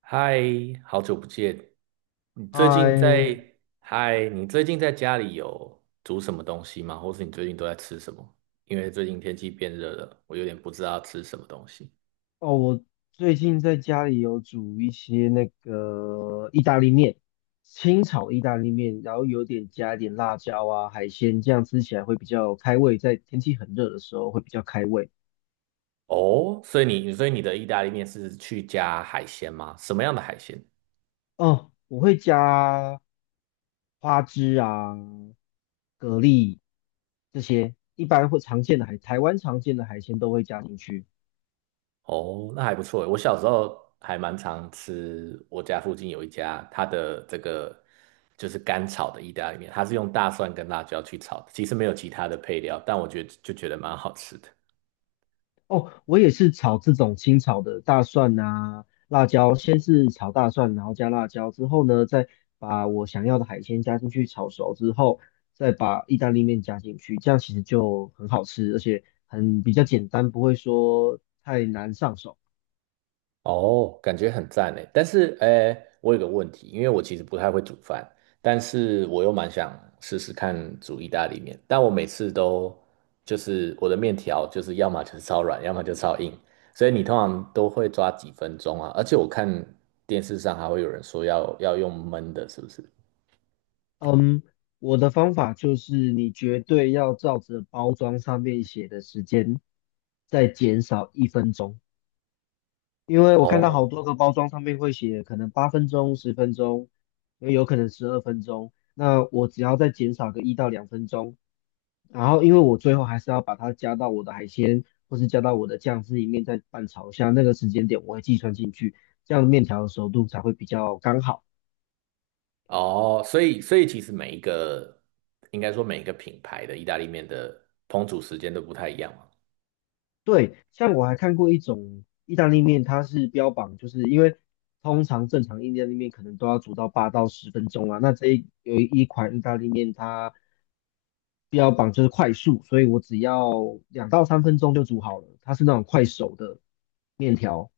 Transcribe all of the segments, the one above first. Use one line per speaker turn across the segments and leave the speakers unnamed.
嗨，好久不见！你最近
嗨。
在，嗨，你最近在家里有煮什么东西吗？或是你最近都在吃什么？因为最近天气变热了，我有点不知道吃什么东西。
哦，我最近在家里有煮一些意大利面，清炒意大利面，然后有点加一点辣椒啊、海鲜，这样吃起来会比较开胃，在天气很热的时候会比较开胃。
哦，所以你的意大利面是去加海鲜吗？什么样的海鲜？
哦，我会加花枝啊、蛤蜊这些，一般会常见的海，台湾常见的海鲜都会加进去。
哦，那还不错诶。我小时候还蛮常吃，我家附近有一家，它的这个就是干炒的意大利面，它是用大蒜跟辣椒去炒的，其实没有其他的配料，但我觉得就觉得蛮好吃的。
哦，我也是炒这种清炒的大蒜啊、辣椒，先是炒大蒜，然后加辣椒，之后呢，再把我想要的海鲜加进去炒熟之后，再把意大利面加进去，这样其实就很好吃，而且很比较简单，不会说太难上手。
哦，感觉很赞诶。但是，诶，我有个问题，因为我其实不太会煮饭，但是我又蛮想试试看煮意大利面，但我每次都就是我的面条就是要么就是超软，要么就超硬，所以你通常都会抓几分钟啊？而且我看电视上还会有人说要用焖的，是不是？
嗯，我的方法就是你绝对要照着包装上面写的时间，再减少一分钟。因为我看到好
哦。
多个包装上面会写可能八分钟、十分钟，也有可能十二分钟。那我只要再减少个一到两分钟，然后因为我最后还是要把它加到我的海鲜或是加到我的酱汁里面再拌炒一下，那个时间点我会计算进去，这样面条的熟度才会比较刚好。
哦，所以其实每一个应该说每一个品牌的意大利面的烹煮时间都不太一样嘛。
对，像我还看过一种意大利面，它是标榜就是因为通常正常意大利面可能都要煮到八到十分钟啊，那这一有一款意大利面它标榜就是快速，所以我只要两到三分钟就煮好了，它是那种快手的面条。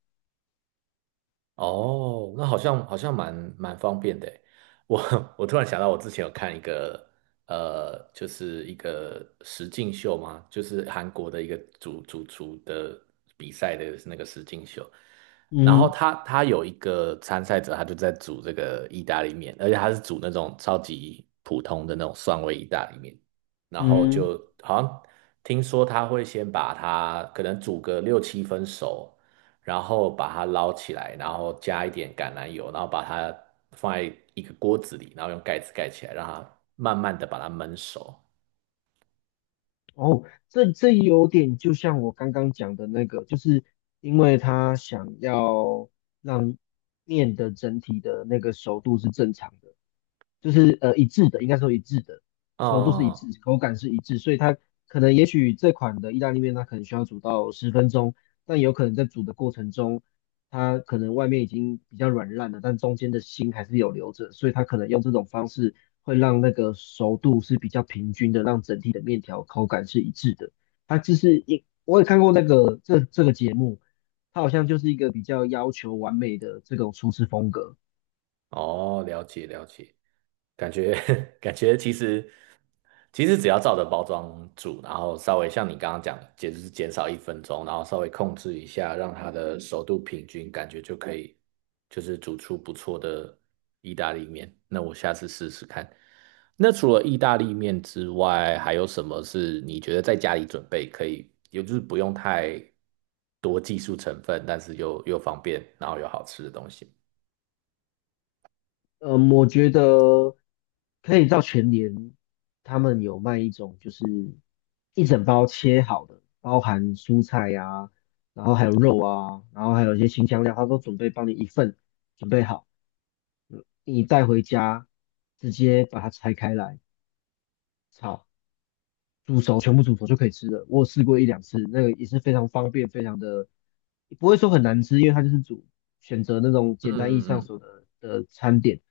哦，那好像好像蛮蛮方便的诶。我 我突然想到，我之前有看一个就是一个实境秀嘛，就是韩国的一个主厨的比赛的那个实境秀。然后
嗯
他有一个参赛者，他就在煮这个意大利面，而且他是煮那种超级普通的那种蒜味意大利面。然后
嗯。
就好像听说他会先把它可能煮个六七分熟。然后把它捞起来，然后加一点橄榄油，然后把它放在一个锅子里，然后用盖子盖起来，让它慢慢的把它焖熟。
哦，这这有点就像我刚刚讲的那个，就是因为他想要让面的整体的那个熟度是正常的。就是一致的，应该说一致的，熟度是一
嗯。
致，口感是一致，所以它可能也许这款的意大利面它可能需要煮到十分钟，但有可能在煮的过程中，它可能外面已经比较软烂了，但中间的心还是有留着，所以它可能用这种方式会让那个熟度是比较平均的，让整体的面条口感是一致的。它就是一，我也看过那个这个节目，它好像就是一个比较要求完美的这种厨师风格。
哦，了解了解，感觉 感觉其实其实只要照着包装煮，然后稍微像你刚刚讲的，也就是减少一分钟，然后稍微控制一下，让它的熟度平均，感觉就可以就是煮出不错的意大利面。那我下次试试看。那除了意大利面之外，还有什么是你觉得在家里准备可以，也就是不用太多技术成分，但是又方便，然后又好吃的东西？
嗯，我觉得可以到全联，他们有卖一种就是一整包切好的，包含蔬菜呀、然后还有肉啊，然后还有一些清香料，他都准备帮你一份准备好，你带回家直接把它拆开来炒，煮熟，全部煮熟就可以吃了。我有试过一两次，那个也是非常方便，非常的不会说很难吃，因为它就是煮选择那种
嗯
简单易
嗯
上
嗯。
手的餐点，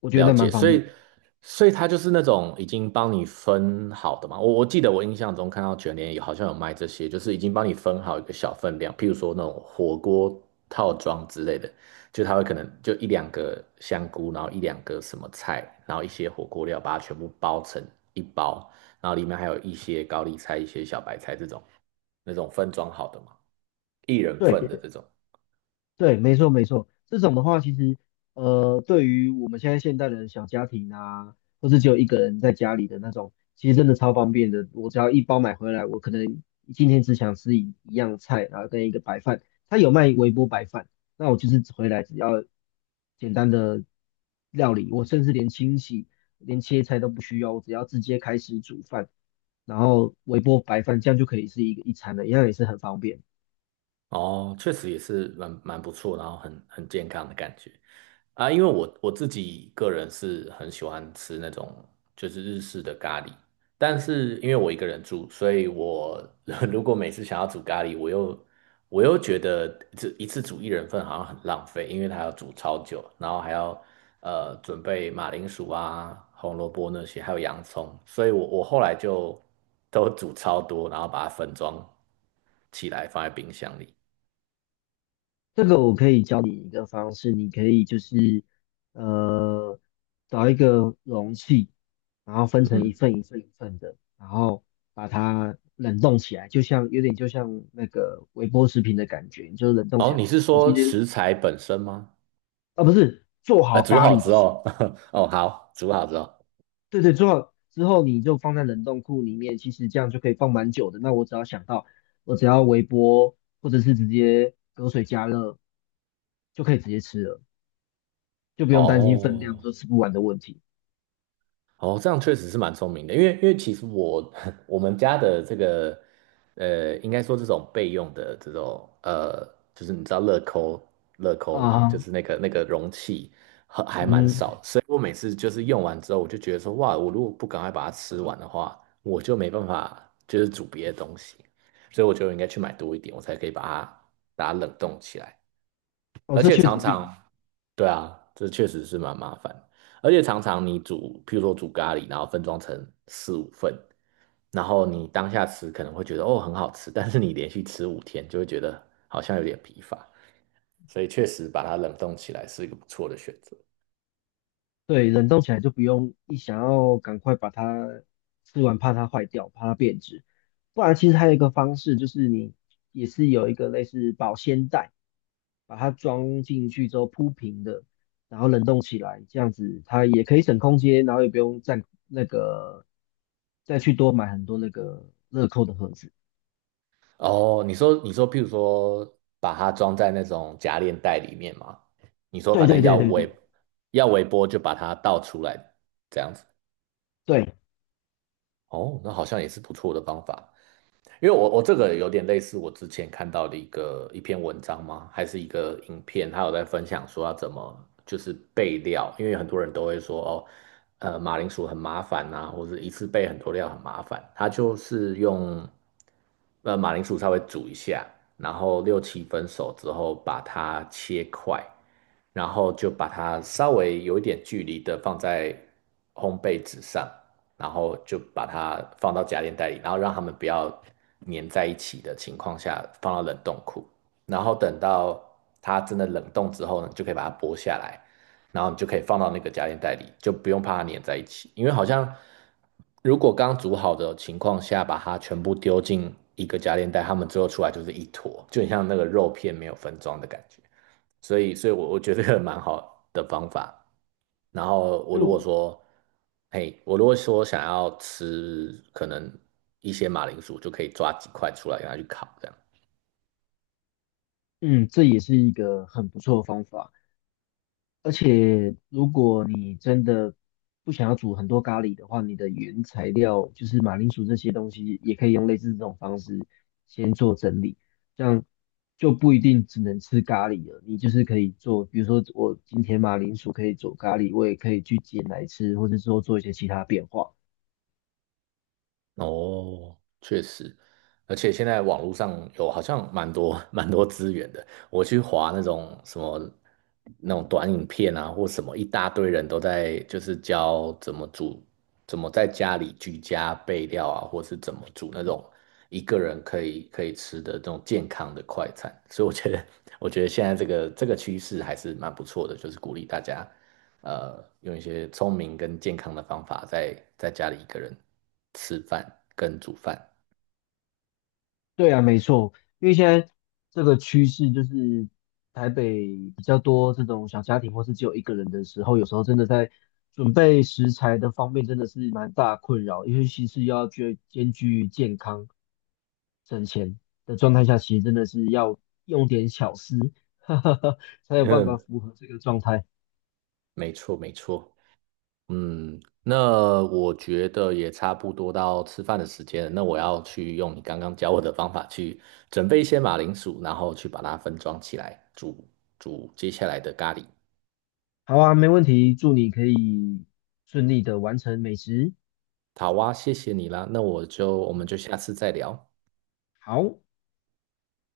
我觉得那
了
蛮
解，
方
所
便
以
的。
所以它就是那种已经帮你分好的嘛。我记得我印象中看到卷帘有好像有卖这些，就是已经帮你分好一个小分量，譬如说那种火锅套装之类的，就它会可能就一两个香菇，然后一两个什么菜，然后一些火锅料，把它全部包成一包，然后里面还有一些高丽菜、一些小白菜这种那种分装好的嘛，一人份的
对。
这种。
对，没错没错，这种的话，其实对于我们现在现代的小家庭啊，或是只有一个人在家里的那种，其实真的超方便的。我只要一包买回来，我可能今天只想吃一样菜，然后跟一个白饭，他有卖微波白饭，那我就是回来只要简单的料理，我甚至连清洗、连切菜都不需要，我只要直接开始煮饭，然后微波白饭，这样就可以是一个一餐了，一样也是很方便。
哦，确实也是蛮蛮不错，然后很很健康的感觉。啊，因为我自己个人是很喜欢吃那种就是日式的咖喱，但是因为我一个人住，所以我 如果每次想要煮咖喱，我又觉得这一次煮一人份好像很浪费，因为它要煮超久，然后还要准备马铃薯啊、红萝卜那些，还有洋葱，所以我后来就都煮超多，然后把它分装起来放在冰箱里。
这个我可以教你一个方式，你可以就是呃找一个容器，然后分成一
嗯。
份一份一份的，然后把它冷冻起来，就像有点就像那个微波食品的感觉，你就冷冻起
哦，
来。
你是
我今
说
天
食材本身吗？
不是做
呃，
好
煮
咖
好
喱的
之
时候
后，哦，好，煮好之后，
对对，做好之后你就放在冷冻库里面，其实这样就可以放蛮久的。那我只要想到，我只要微波或者是直接隔水加热就可以直接吃了。就不用担心分量
哦。
说吃不完的问题。
哦，这样确实是蛮聪明的，因为因为其实我 我们家的这个，呃，应该说这种备用的这种，就是你知道乐扣的吗？就
啊。
是那个容器还蛮
嗯。
少，所以我每次就是用完之后，我就觉得说，哇，我如果不赶快把它吃完的话，我就没办法就是煮别的东西，所以我觉得我应该去买多一点，我才可以把它冷冻起来。
哦，
而
这
且
确
常
实是个
常，对啊，这确实是蛮麻烦。而且常常你煮，譬如说煮咖喱，然后分装成四五份，然后你当下吃可能会觉得哦很好吃，但是你连续吃五天就会觉得好像有点疲乏，所以确实把它冷冻起来是一个不错的选择。
对，冷冻起来就不用一想要赶快把它吃完，怕它坏掉，怕它变质。不然其实还有一个方式，就是你也是有一个类似保鲜袋，把它装进去之后铺平的，然后冷冻起来，这样子它也可以省空间，然后也不用再那个再去多买很多那个乐扣的盒子。
哦，你说譬如说把它装在那种夹链袋里面嘛，你说
对
反
对
正
对对对
要微波就把它倒出来这样子。
对，
哦，那好像也是不错的方法。因为我这个有点类似我之前看到的一个一篇文章吗？还是一个影片，他有在分享说要怎么就是备料，因为很多人都会说哦，马铃薯很麻烦呐、或者一次备很多料很麻烦。他就是用马铃薯稍微煮一下，然后六七分熟之后把它切块，然后就把它稍微有一点距离的放在烘焙纸上，然后就把它放到家电袋里，然后让它们不要粘在一起的情况下放到冷冻库，然后等到它真的冷冻之后呢，你就可以把它剥下来，然后你就可以放到那个家电袋里，就不用怕它粘在一起，因为好像如果刚煮好的情况下把它全部丢进一个家电袋，它们最后出来就是一坨，就很像那个肉片没有分装的感觉，所以，所以我觉得这个蛮好的方法。然后我如
就
果说，嘿，我如果说想要吃可能一些马铃薯，就可以抓几块出来给它去烤，这样。
嗯，这也是一个很不错的方法。而且，如果你真的不想要煮很多咖喱的话，你的原材料就是马铃薯这些东西，也可以用类似这种方式先做整理，这样就不一定只能吃咖喱了。你就是可以做，比如说我今天马铃薯可以做咖喱，我也可以去煎来吃，或者说做一些其他变化。
哦，确实，而且现在网络上有好像蛮多 蛮多资源的。我去划那种什么那种短影片啊，或什么，一大堆人都在就是教怎么煮，怎么在家里居家备料啊，或是怎么煮那种一个人可以吃的这种健康的快餐。所以我觉得，我觉得现在这个趋势还是蛮不错的，就是鼓励大家用一些聪明跟健康的方法在，在家里一个人吃饭跟煮饭。
对啊，没错，因为现在这个趋势就是台北比较多这种小家庭或是只有一个人的时候，有时候真的在准备食材的方面真的是蛮大困扰，尤其是要兼具健康省钱的状态下，其实真的是要用点巧思，哈哈哈，才有办法
嗯，
符合这个状态。
没错，没错。嗯，那我觉得也差不多到吃饭的时间了。那我要去用你刚刚教我的方法去准备一些马铃薯，然后去把它分装起来煮接下来的咖喱。
好啊，没问题，祝你可以顺利的完成美食。
好啊，谢谢你啦。那我们就下次再聊。
好。